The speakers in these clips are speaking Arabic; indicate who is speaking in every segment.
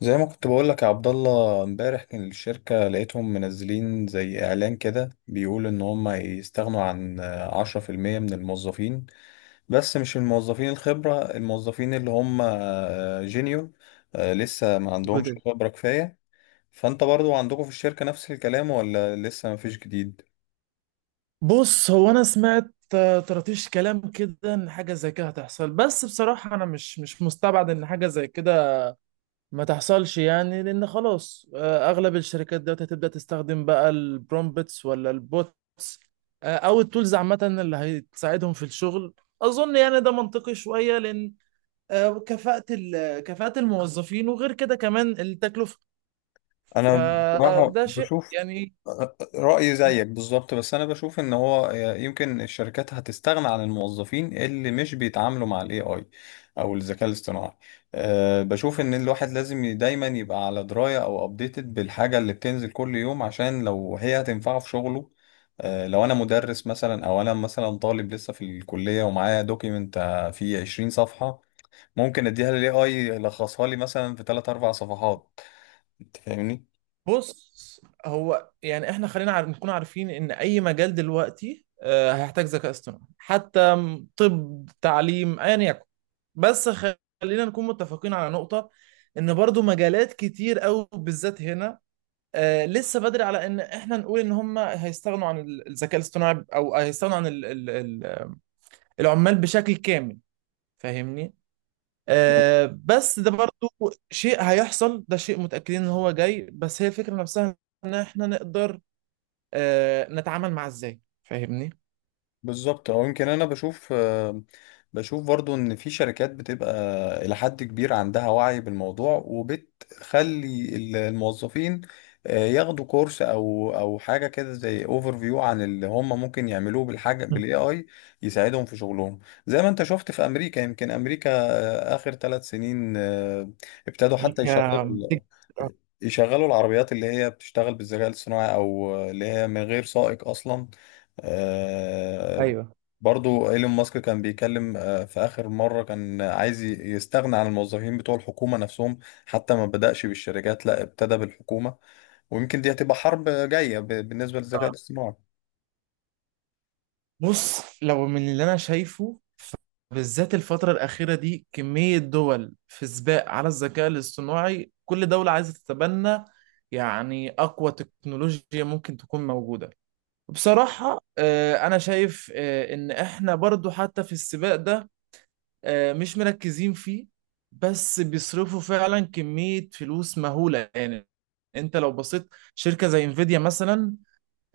Speaker 1: زي ما كنت بقول لك يا عبد الله، امبارح كان الشركة لقيتهم منزلين زي اعلان كده بيقول ان هم يستغنوا عن 10% من الموظفين. بس مش الموظفين الخبرة، الموظفين اللي هم جينيور لسه ما عندهمش
Speaker 2: جدد.
Speaker 1: خبرة كفاية. فانت برضو عندكم في الشركة نفس الكلام ولا لسه ما فيش جديد؟
Speaker 2: بص، هو انا سمعت طرطيش كلام كده ان حاجه زي كده هتحصل. بس بصراحه انا مش مستبعد ان حاجه زي كده ما تحصلش يعني، لان خلاص اغلب الشركات دلوقتي هتبدا تستخدم بقى البرومبتس ولا البوتس، او التولز عامه اللي هتساعدهم في الشغل. اظن يعني ده منطقي شويه لان كفاءه الموظفين، وغير كده كمان التكلفه.
Speaker 1: انا بصراحة
Speaker 2: فده شيء
Speaker 1: بشوف
Speaker 2: يعني.
Speaker 1: رأيي زيك بالظبط، بس أنا بشوف إن هو يمكن الشركات هتستغنى عن الموظفين اللي مش بيتعاملوا مع ال AI أو الذكاء الاصطناعي. بشوف إن الواحد لازم دايما يبقى على دراية أو أبديتد بالحاجة اللي بتنزل كل يوم عشان لو هي هتنفعه في شغله. لو أنا مدرس مثلا أو أنا مثلا طالب لسه في الكلية ومعايا دوكيمنت فيه 20 صفحة، ممكن أديها لل AI يلخصها لي مثلا في 3 4 صفحات. أنت فاهمني؟
Speaker 2: بص، هو يعني احنا خلينا نكون عارفين ان اي مجال دلوقتي هيحتاج ذكاء اصطناعي، حتى طب تعليم ايا يكن. بس خلينا نكون متفقين على نقطة، ان برضو مجالات كتير قوي بالذات هنا لسه بدري على ان احنا نقول ان هم هيستغنوا عن الذكاء الاصطناعي، او هيستغنوا عن العمال بشكل كامل. فاهمني؟ بس ده برضو شيء هيحصل، ده شيء متأكدين ان هو جاي. بس هي الفكرة نفسها، ان احنا نقدر نتعامل معاه ازاي. فاهمني؟
Speaker 1: بالظبط، او يمكن انا بشوف بشوف برضو ان في شركات بتبقى الى حد كبير عندها وعي بالموضوع وبتخلي الموظفين ياخدوا كورس او حاجه كده زي اوفر فيو عن اللي هم ممكن يعملوه بالحاجه
Speaker 2: مم.
Speaker 1: بالاي اي يساعدهم في شغلهم. زي ما انت شفت في امريكا، يمكن امريكا اخر 3 سنين ابتدوا حتى
Speaker 2: امريكا
Speaker 1: يشغلوا العربيات اللي هي بتشتغل بالذكاء الصناعي او اللي هي من غير سائق اصلا. آه،
Speaker 2: ايوه.
Speaker 1: برضو ايلون ماسك كان بيتكلم في آخر مرة كان عايز يستغنى عن الموظفين بتوع الحكومة نفسهم. حتى ما بدأش بالشركات، لا ابتدى بالحكومة. ويمكن دي هتبقى حرب جاية بالنسبة للذكاء
Speaker 2: آه.
Speaker 1: الاصطناعي.
Speaker 2: بص، لو من اللي انا شايفه بالذات الفترة الأخيرة دي، كمية دول في سباق على الذكاء الاصطناعي، كل دولة عايزة تتبنى يعني أقوى تكنولوجيا ممكن تكون موجودة. بصراحة أنا شايف إن إحنا برضو حتى في السباق ده مش مركزين فيه، بس بيصرفوا فعلا كمية فلوس مهولة يعني. انت لو بصيت شركة زي انفيديا مثلا،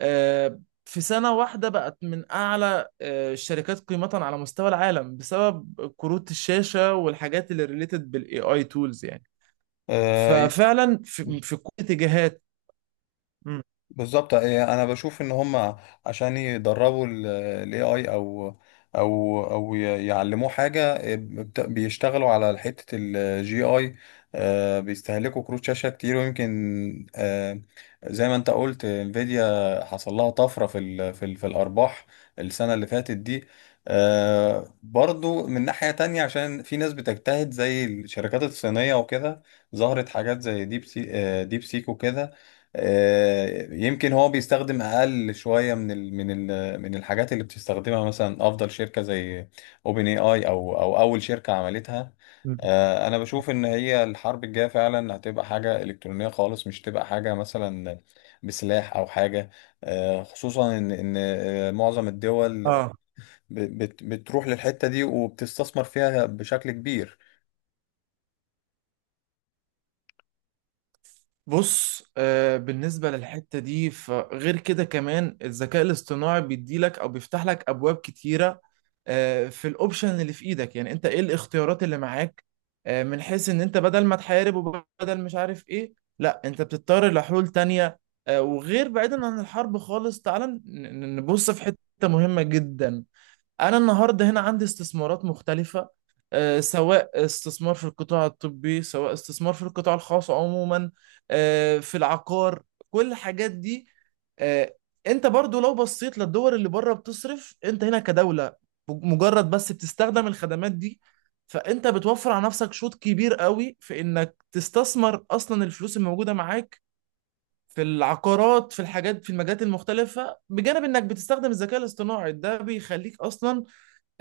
Speaker 2: في سنة واحدة بقت من أعلى الشركات قيمة على مستوى العالم بسبب كروت الشاشة والحاجات اللي ريليتد بالاي اي تولز يعني.
Speaker 1: آه،
Speaker 2: ففعلا في كل اتجاهات. مم.
Speaker 1: بالظبط انا بشوف ان هم عشان يدربوا الاي اي او يعلموه حاجه بيشتغلوا على حته الجي اي. بيستهلكوا كروت شاشه كتير، ويمكن زي ما انت قلت، انفيديا حصل لها طفره في الارباح السنه اللي فاتت دي. برضو من ناحيه تانية، عشان في ناس بتجتهد زي الشركات الصينيه وكده، ظهرت حاجات زي ديب سيك وكده. يمكن هو بيستخدم اقل شويه من الحاجات اللي بتستخدمها مثلا افضل شركه زي اوبن اي اي او اول شركه عملتها.
Speaker 2: مم.
Speaker 1: انا بشوف ان هي الحرب الجايه فعلا هتبقى حاجه الكترونيه خالص، مش تبقى حاجه مثلا بسلاح او حاجه. خصوصا ان معظم الدول
Speaker 2: اه.
Speaker 1: بتروح للحته دي وبتستثمر فيها بشكل كبير.
Speaker 2: بص، بالنسبة للحتة دي، فغير كده كمان الذكاء الاصطناعي بيديلك أو بيفتح لك أبواب كتيرة في الأوبشن اللي في إيدك. يعني أنت إيه الاختيارات اللي معاك؟ من حيث إن أنت بدل ما تحارب وبدل مش عارف إيه، لا، أنت بتضطر لحلول تانية. وغير بعيدا عن الحرب خالص، تعال نبص في حتة مهمة جدا. انا النهارده هنا عندي استثمارات مختلفه، سواء استثمار في القطاع الطبي، سواء استثمار في القطاع الخاص عموما، في العقار، كل الحاجات دي. آه، انت برضو لو بصيت للدول اللي بره بتصرف، انت هنا كدولة مجرد بس بتستخدم الخدمات دي، فانت بتوفر على نفسك شوط كبير قوي في انك تستثمر اصلا الفلوس الموجودة معاك في العقارات، في الحاجات، في المجالات المختلفة، بجانب انك بتستخدم الذكاء الاصطناعي. ده بيخليك اصلا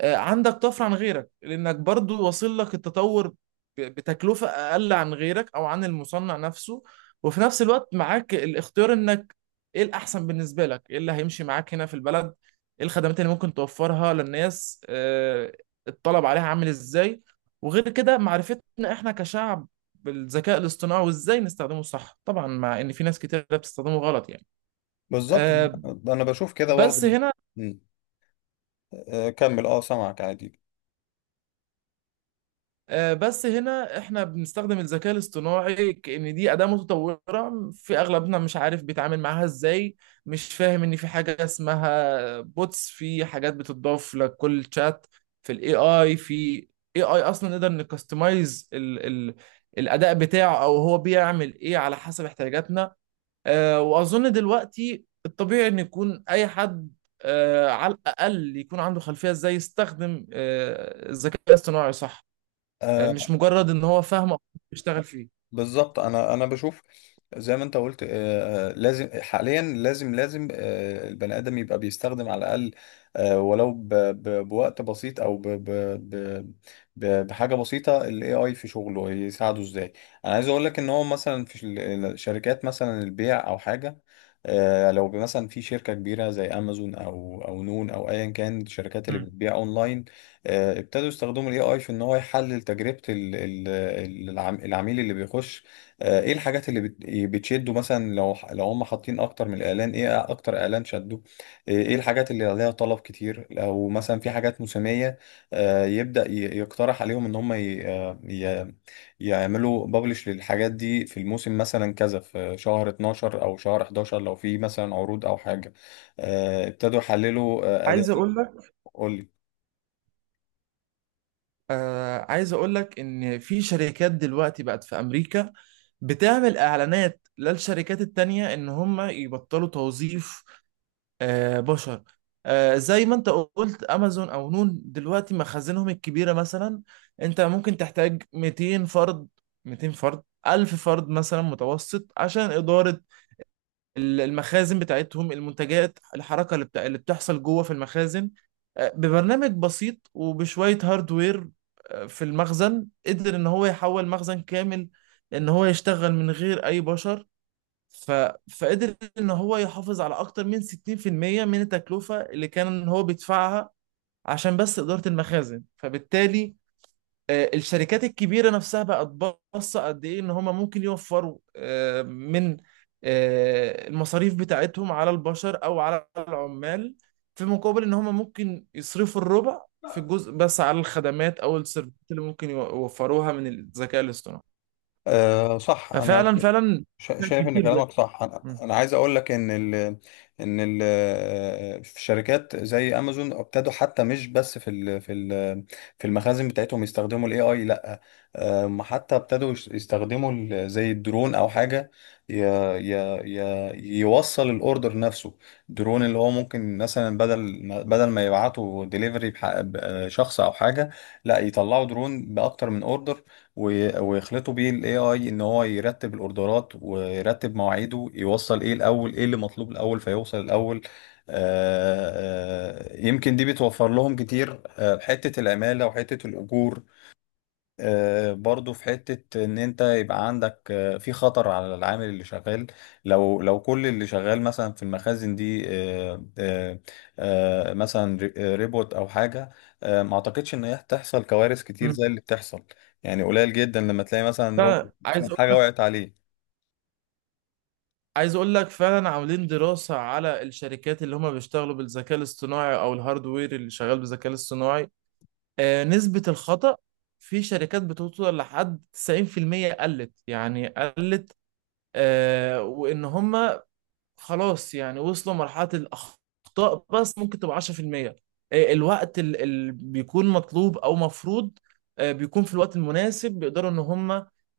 Speaker 2: عندك طفره عن غيرك، لانك برضو واصل لك التطور بتكلفه اقل عن غيرك او عن المصنع نفسه. وفي نفس الوقت معاك الاختيار انك ايه الاحسن بالنسبه لك، ايه اللي هيمشي معاك هنا في البلد، ايه الخدمات اللي ممكن توفرها للناس، الطلب عليها عامل ازاي. وغير كده معرفتنا احنا كشعب بالذكاء الاصطناعي وازاي نستخدمه صح، طبعا مع ان في ناس كتير بتستخدمه غلط يعني.
Speaker 1: بالظبط،
Speaker 2: آه،
Speaker 1: انا بشوف كده برضو.
Speaker 2: بس هنا
Speaker 1: م. كمل، اه، سامعك عادي.
Speaker 2: بس هنا احنا بنستخدم الذكاء الاصطناعي كأن دي أداة متطورة، في أغلبنا مش عارف بيتعامل معاها ازاي. مش فاهم إن في حاجة اسمها بوتس، في حاجات بتضاف لكل شات في الاي اي. في اي اي اصلا نقدر نكستمايز ال الاداء بتاعه، او هو بيعمل ايه على حسب احتياجاتنا. واظن دلوقتي الطبيعي ان يكون اي حد على الاقل يكون عنده خلفيه ازاي يستخدم الذكاء الاصطناعي صح، مش مجرد ان هو فاهم أو بيشتغل فيه.
Speaker 1: بالظبط، انا بشوف. زي ما انت قلت لازم حاليا، لازم البني ادم يبقى بيستخدم على الاقل ولو بوقت بسيط او بحاجه بسيطه الاي اي في شغله يساعده ازاي. انا عايز اقول لك ان هو مثلا في الشركات مثلا البيع او حاجه. لو مثلا في شركه كبيره زي امازون او نون او ايا كان الشركات اللي
Speaker 2: مم.
Speaker 1: بتبيع اونلاين. ابتدوا يستخدموا الاي اي في ان هو يحلل تجربة العميل اللي بيخش. ايه الحاجات اللي بتشده مثلا، لو هم حاطين اكتر من اعلان، ايه اكتر اعلان شده. ايه الحاجات اللي عليها طلب كتير لو مثلا في حاجات موسمية. يبدأ يقترح عليهم ان هم يعملوا بابلش للحاجات دي في الموسم، مثلا كذا في شهر 12 او شهر 11 لو في مثلا عروض او حاجة. ابتدوا يحللوا اداء.
Speaker 2: عايز اقول لك
Speaker 1: قول.
Speaker 2: عايز اقول لك ان في شركات دلوقتي بقت في امريكا بتعمل اعلانات للشركات التانية ان هم يبطلوا توظيف بشر. زي ما انت قلت، امازون او نون دلوقتي مخازنهم الكبيرة مثلا، انت ممكن تحتاج 200 فرد، 200 فرد، 1000 فرد مثلا متوسط، عشان إدارة المخازن بتاعتهم، المنتجات، الحركة اللي بتاع اللي بتحصل جوه في المخازن. ببرنامج بسيط وبشوية هاردوير في المخزن، قدر ان هو يحول مخزن كامل ان هو يشتغل من غير اي بشر. ف... فقدر ان هو يحافظ على اكتر من 60% من التكلفة اللي كان هو بيدفعها عشان بس إدارة المخازن. فبالتالي الشركات الكبيرة نفسها بقت باصة قد إيه إن هما ممكن يوفروا من المصاريف بتاعتهم على البشر أو على العمال، في مقابل إن هما ممكن يصرفوا الربع في الجزء بس على الخدمات أو السيرفيسات اللي ممكن يوفروها من الذكاء الاصطناعي.
Speaker 1: أه، صح. انا
Speaker 2: ففعلا فعلا ده
Speaker 1: شايف ان
Speaker 2: كبير جدا.
Speaker 1: كلامك صح. انا
Speaker 2: م-
Speaker 1: أنا عايز اقول لك ان ال ان ال في شركات زي امازون ابتدوا حتى مش بس في المخازن بتاعتهم يستخدموا الاي اي، لا حتى ابتدوا يستخدموا زي الدرون او حاجه ي ي ي يوصل الاوردر نفسه. درون اللي هو ممكن مثلا بدل ما يبعتوا ديليفري، شخص او حاجه، لا يطلعوا درون باكتر من اوردر، ويخلطوا بيه الاي اي ان هو يرتب الاوردرات ويرتب مواعيده، يوصل ايه الاول، ايه اللي مطلوب الاول فيوصل الاول. يمكن دي بتوفر لهم كتير حتة العمالة وحتة الأجور. برضو في حتة ان انت يبقى عندك في خطر على العامل اللي شغال، لو كل اللي شغال مثلا في المخازن دي مثلا ريبوت او حاجة. ما اعتقدش ان هي تحصل كوارث كتير
Speaker 2: م.
Speaker 1: زي اللي بتحصل. يعني قليل جدا لما تلاقي مثلا روبوت
Speaker 2: فعايز
Speaker 1: مثلاً
Speaker 2: أقول
Speaker 1: حاجة
Speaker 2: لك
Speaker 1: وقعت عليه.
Speaker 2: عايز أقول لك فعلا، عاملين دراسة على الشركات اللي هما بيشتغلوا بالذكاء الاصطناعي أو الهاردوير اللي شغال بالذكاء الاصطناعي، نسبة الخطأ في شركات بتوصل لحد 90% قلت يعني قلت. وإن هم خلاص يعني وصلوا مرحلة الأخطاء بس ممكن تبقى 10%. الوقت اللي بيكون مطلوب أو مفروض بيكون في الوقت المناسب، بيقدروا إن هم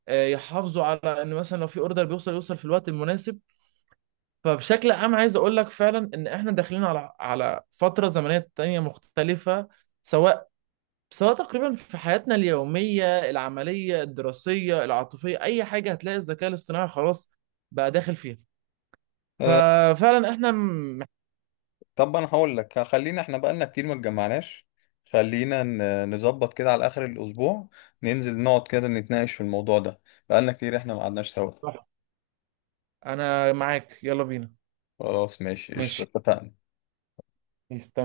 Speaker 2: يحافظوا على إن مثلا لو في أوردر بيوصل يوصل في الوقت المناسب. فبشكل عام عايز أقول لك فعلا إن إحنا داخلين على فترة زمنية تانية مختلفة، سواء بس هو تقريبا في حياتنا اليومية، العملية، الدراسية، العاطفية، أي حاجة هتلاقي الذكاء الاصطناعي خلاص بقى داخل فيها. ففعلا احنا
Speaker 1: طب انا هقول لك، خلينا احنا بقالنا كتير ما اتجمعناش. خلينا نظبط كده على اخر الاسبوع، ننزل نقعد كده نتناقش في الموضوع ده. بقالنا كتير احنا ما قعدناش سوا.
Speaker 2: أنا معاك، يلا بينا.
Speaker 1: خلاص ماشي، قشطة،
Speaker 2: ماشي.
Speaker 1: اتفقنا.
Speaker 2: يستمر.